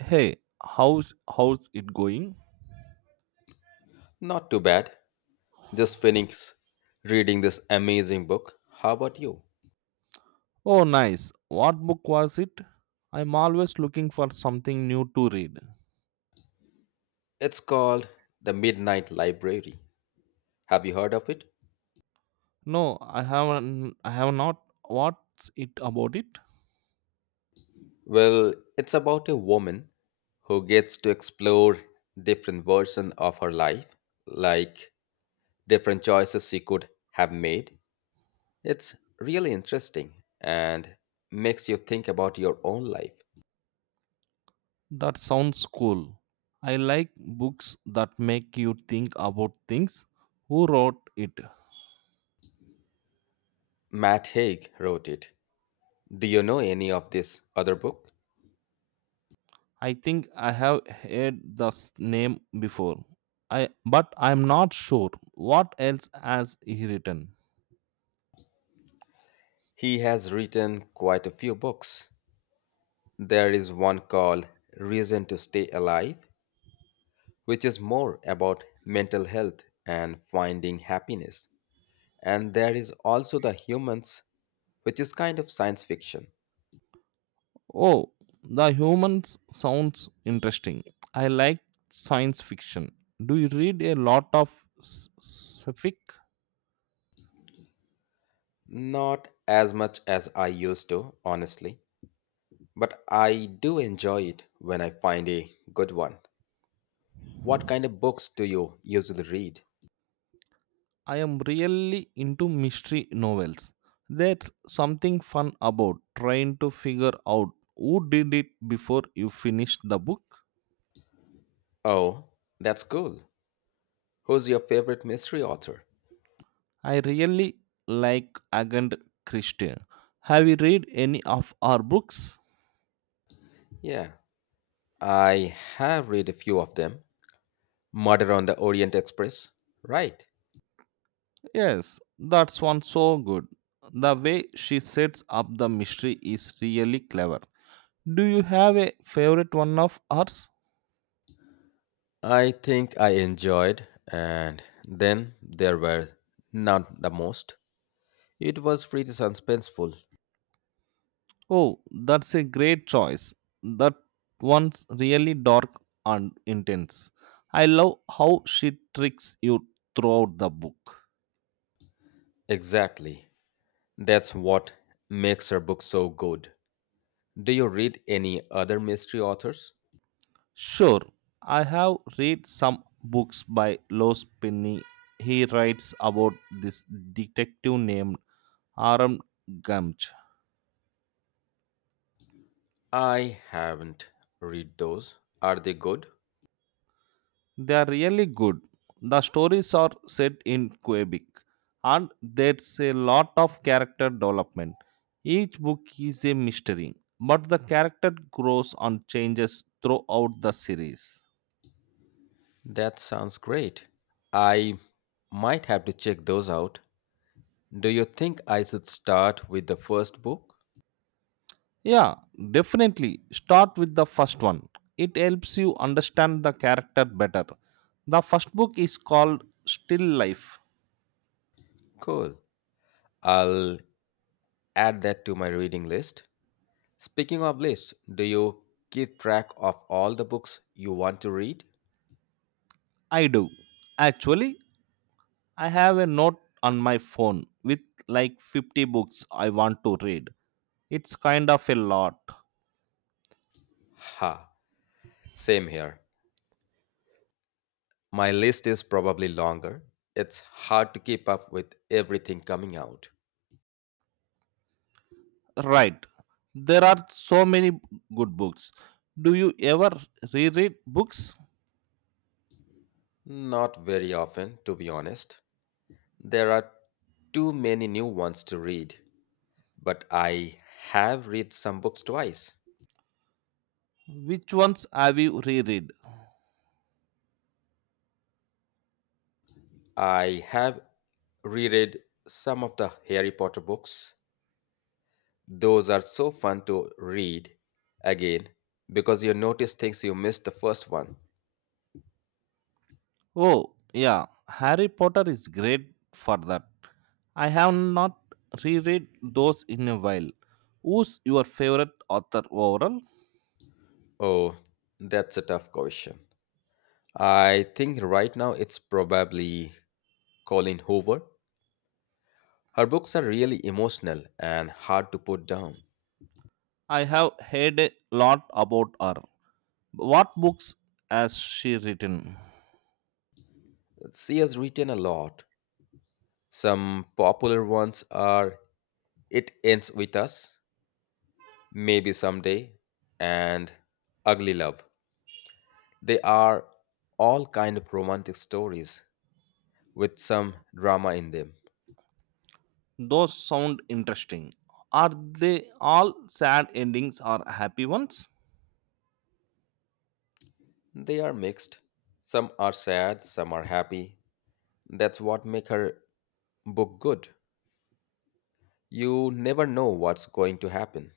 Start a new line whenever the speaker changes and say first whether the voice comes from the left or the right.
right: Hey, how's it going?
left: Not too bad. Just finished reading this amazing book. How about you?
right: Oh, nice. What book was it? I'm always looking for something new to read.
left: It's called The Midnight Library. Have you heard of it?
right: No, I haven't. I have not. What's it about it?
left: Well, it's about a woman who gets to explore different versions of her life, like different choices she could have made. It's really interesting and makes you think about your own life.
right: That sounds cool. I like books that make you think about things. Who wrote it?
left: Matt Haig wrote it. Do you know any of this other book?
right: I think I have heard this name before. I but I'm not sure. What else has he written?
left: He has written quite a few books. There is one called Reason to Stay Alive, which is more about mental health and finding happiness. And there is also The Humans, which is kind of science fiction.
right: Oh, the humans sounds interesting. I like science fiction. Do you read a lot of scific?
left: Not as much as I used to, honestly, but I do enjoy it when I find a good one. What kind of books do you usually read?
right: I am really into mystery novels. There's something fun about trying to figure out who did it before you finish the book.
left: Oh, that's cool. Who's your favorite mystery author?
right: I really like Agatha Christie. Have you read any of our books?
left: Yeah, I have read a few of them. Murder on the Orient Express, right?
right: Yes, that's one so good. The way she sets up the mystery is really clever. Do you have a favorite one of hers?
left: I think I enjoyed, and then there were not the most. It was pretty suspenseful.
right: Oh, that's a great choice. That one's really dark and intense. I love how she tricks you throughout the book.
left: Exactly. That's what makes her book so good. Do you read any other mystery authors?
right: Sure, I have read some books by Los Penny. He writes about this detective named Aram Gamch.
left: I haven't read those. Are they good?
right: They are really good. The stories are set in Quebec and there's a lot of character development. Each book is a mystery, but the character grows and changes throughout the series.
left: That sounds great. I might have to check those out. Do you think I should start with the first book?
right: Yeah, definitely start with the first one. It helps you understand the character better. The first book is called Still Life.
left: Cool. I'll add that to my reading list. Speaking of lists, do you keep track of all the books you want to read?
right: I do. Actually, I have a note on my phone with like 50 books I want to read. It's kind of a lot.
left: Ha, same here. My list is probably longer. It's hard to keep up with everything coming out.
right: Right. There are so many good books. Do you ever reread books?
left: Not very often, to be honest. There are too many new ones to read, but I have read some books twice.
right: Which ones have you reread?
left: I have reread some of the Harry Potter books. Those are so fun to read again because you notice things you missed the first one.
right: Oh, yeah. Harry Potter is great for that. I have not reread those in a while. Who's your favorite author overall?
left: Oh, that's a tough question. I think right now it's probably Colleen Hoover. Her books are really emotional and hard to put down.
right: I have heard a lot about her. What books has she written?
left: She has written a lot. Some popular ones are It Ends With Us, Maybe Someday, and Ugly Love. They are all kind of romantic stories with some drama in them.
right: Those sound interesting. Are they all sad endings or happy ones?
left: They are mixed. Some are sad, some are happy. That's what make her book good. You never know what's going to happen.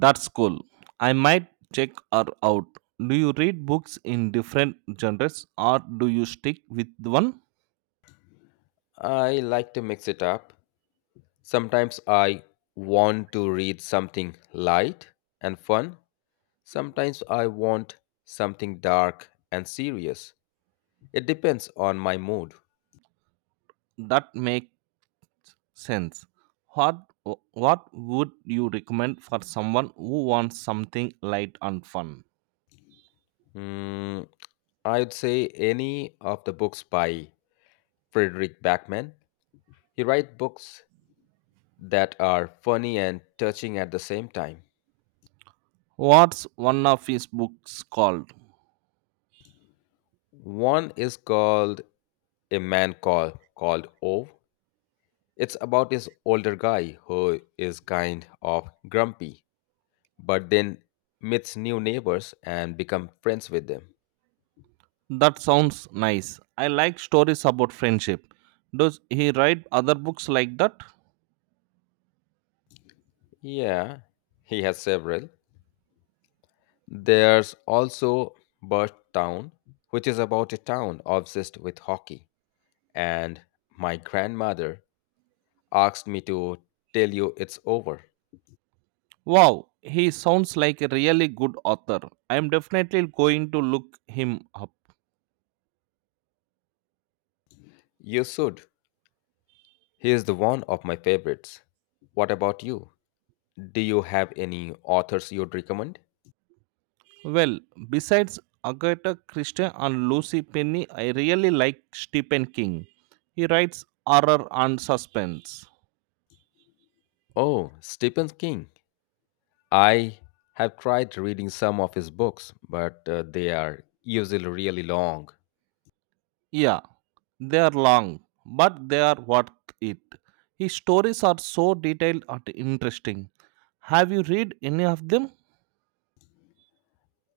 right: That's cool. I might check her out. Do you read books in different genres or do you stick with one?
left: I like to mix it up. Sometimes I want to read something light and fun. Sometimes I want something dark and serious. It depends on my mood.
right: That makes sense. What what would you recommend for someone who wants something light and fun?
left: Mm, I'd say any of the books by Frederick Backman. He writes books that are funny and touching at the same time.
right: What's one of his books called?
left: One is called A Man called Ove. It's about this older guy who is kind of grumpy, but then meets new neighbors and become friends with them.
right: That sounds nice. I like stories about friendship. Does he write other books like that?
left: Yeah, he has several. There's also Birth Town, which is about a town obsessed with hockey. And my grandmother asked me to tell you it's over.
right: Wow, he sounds like a really good author. I am definitely going to look him up.
left: You should. He is the one of my favorites. What about you? Do you have any authors you'd recommend?
right: Well, besides Agatha Christie and Lucy Penny, I really like Stephen King. He writes horror and suspense.
left: Oh, Stephen King. I have tried reading some of his books, but they are usually really long.
right: Yeah, they are long, but they are worth it. His stories are so detailed and interesting. Have you read any of them?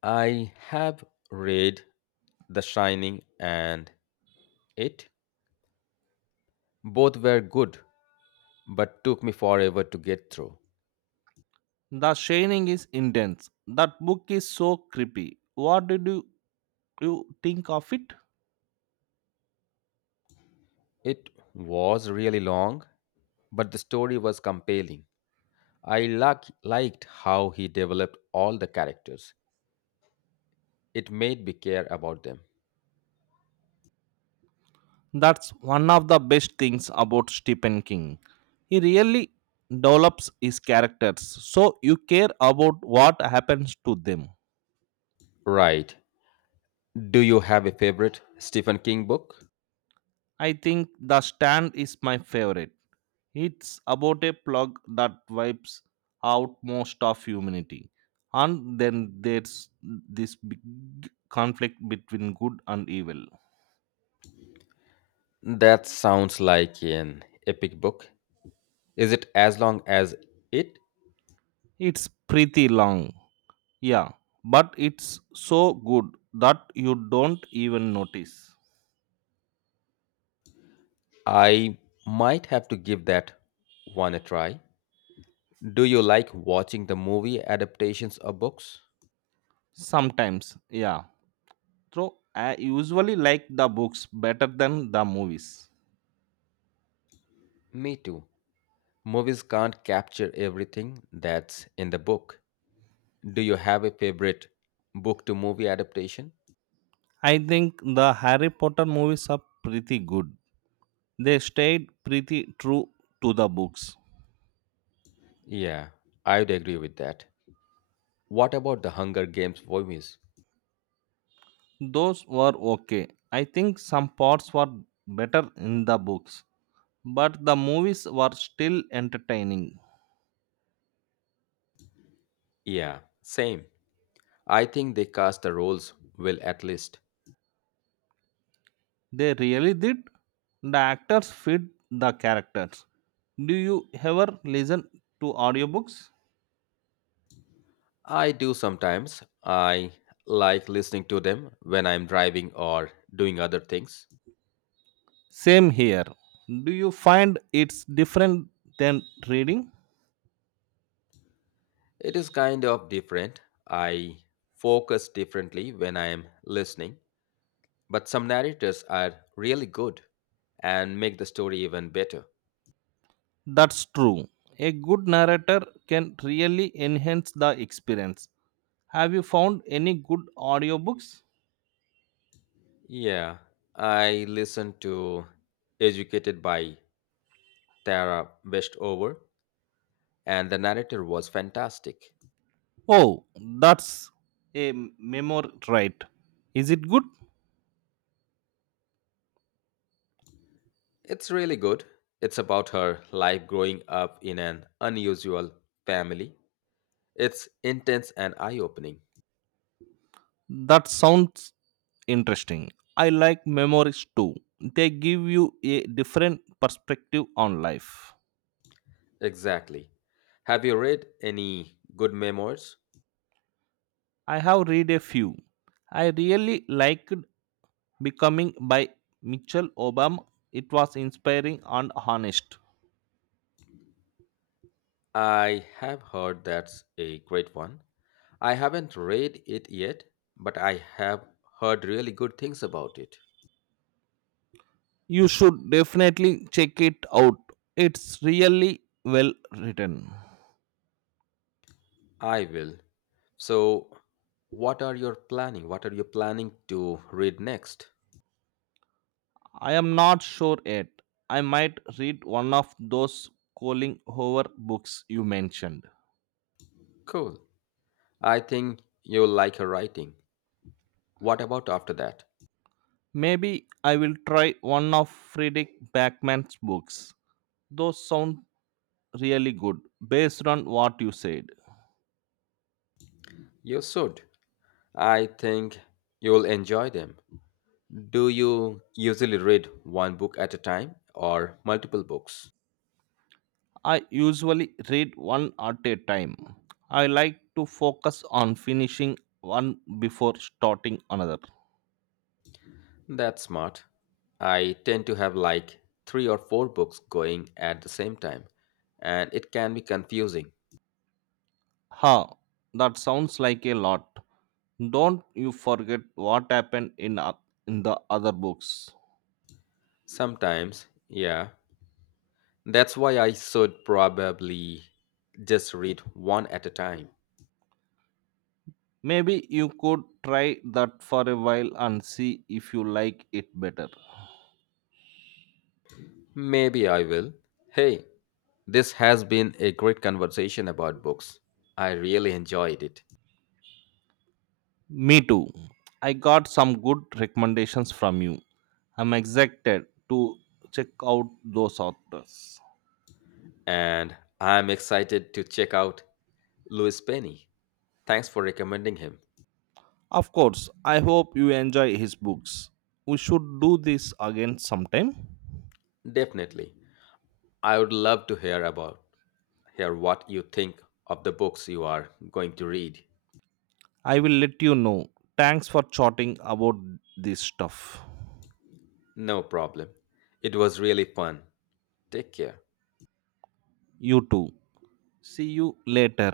left: I have read The Shining and It. Both were good, but took me forever to get through.
right: The shining is intense. That book is so creepy. You think of it?
left: It was really long, but the story was compelling. I liked how he developed all the characters. It made me care about them.
right: That's one of the best things about Stephen King. He really develops his characters, so you care about what happens to them.
left: Right. Do you have a favorite Stephen King book?
right: I think The Stand is my favorite. It's about a plug that wipes out most of humanity. And then there's this big conflict between good and evil.
left: That sounds like an epic book. Is it as long as it?
right: It's pretty long. Yeah, but it's so good that you don't even notice.
left: I might have to give that one a try. Do you like watching the movie adaptations of books?
right: Sometimes, yeah. So I usually like the books better than the movies.
left: Me too. Movies can't capture everything that's in the book. Do you have a favorite book to movie adaptation?
right: I think the Harry Potter movies are pretty good. They stayed pretty true to the books.
left: Yeah, I would agree with that. What about the Hunger Games movies?
right: Those were okay. I think some parts were better in the books, but the movies were still entertaining.
left: Yeah, same. I think they cast the roles well at least.
right: They really did. The actors fit the characters. Do you ever listen to audiobooks?
left: I do sometimes. I like listening to them when I'm driving or doing other things.
right: Same here. Do you find it's different than reading?
left: It is kind of different. I focus differently when I am listening. But some narrators are really good and make the story even better.
right: That's true. A good narrator can really enhance the experience. Have you found any good audiobooks?
left: Yeah, I listened to Educated by Tara Westover, and the narrator was fantastic.
right: Oh, that's a memoir, right? Is it good?
left: It's really good. It's about her life growing up in an unusual family. It's intense and eye opening.
right: That sounds interesting. I like memories too. They give you a different perspective on life.
left: Exactly. Have you read any good memoirs?
right: I have read a few. I really liked Becoming by Michelle Obama. It was inspiring and honest.
left: I have heard that's a great one. I haven't read it yet, but I have heard really good things about it.
right: You should definitely check it out. It's really well written.
left: I will. So, what are you planning to read next?
right: I am not sure yet. I might read one of those Colin Hoover books you mentioned.
left: Cool. I think you'll like her writing. What about after that?
right: Maybe I will try one of Friedrich Backman's books. Those sound really good based on what you said.
left: You should. I think you'll enjoy them. Do you usually read one book at a time or multiple books?
right: I usually read one at a time. I like to focus on finishing one before starting another.
left: That's smart. I tend to have like three or four books going at the same time, and it can be confusing
right: Ha, that sounds like a lot. Don't you forget what happened in the other books.
left: sometimes. Yeah, that's why I should probably just read one at a time.
right: Maybe you could try that for a while and see if you like it better.
left: Maybe I will. Hey, this has been a great conversation about books. I really enjoyed it,
right: Me too. I got some good recommendations from you. I'm excited to check out those authors.
left: and I'm excited to check out Louis Penny. Thanks for recommending him.
right: Of course, I hope you enjoy his books. We should do this again sometime.
left: Definitely. I would love to hear what you think of the books you are going to read.
right: I will let you know. Thanks for chatting about this stuff.
left: No problem. It was really fun. Take care.
right: You too. See you later.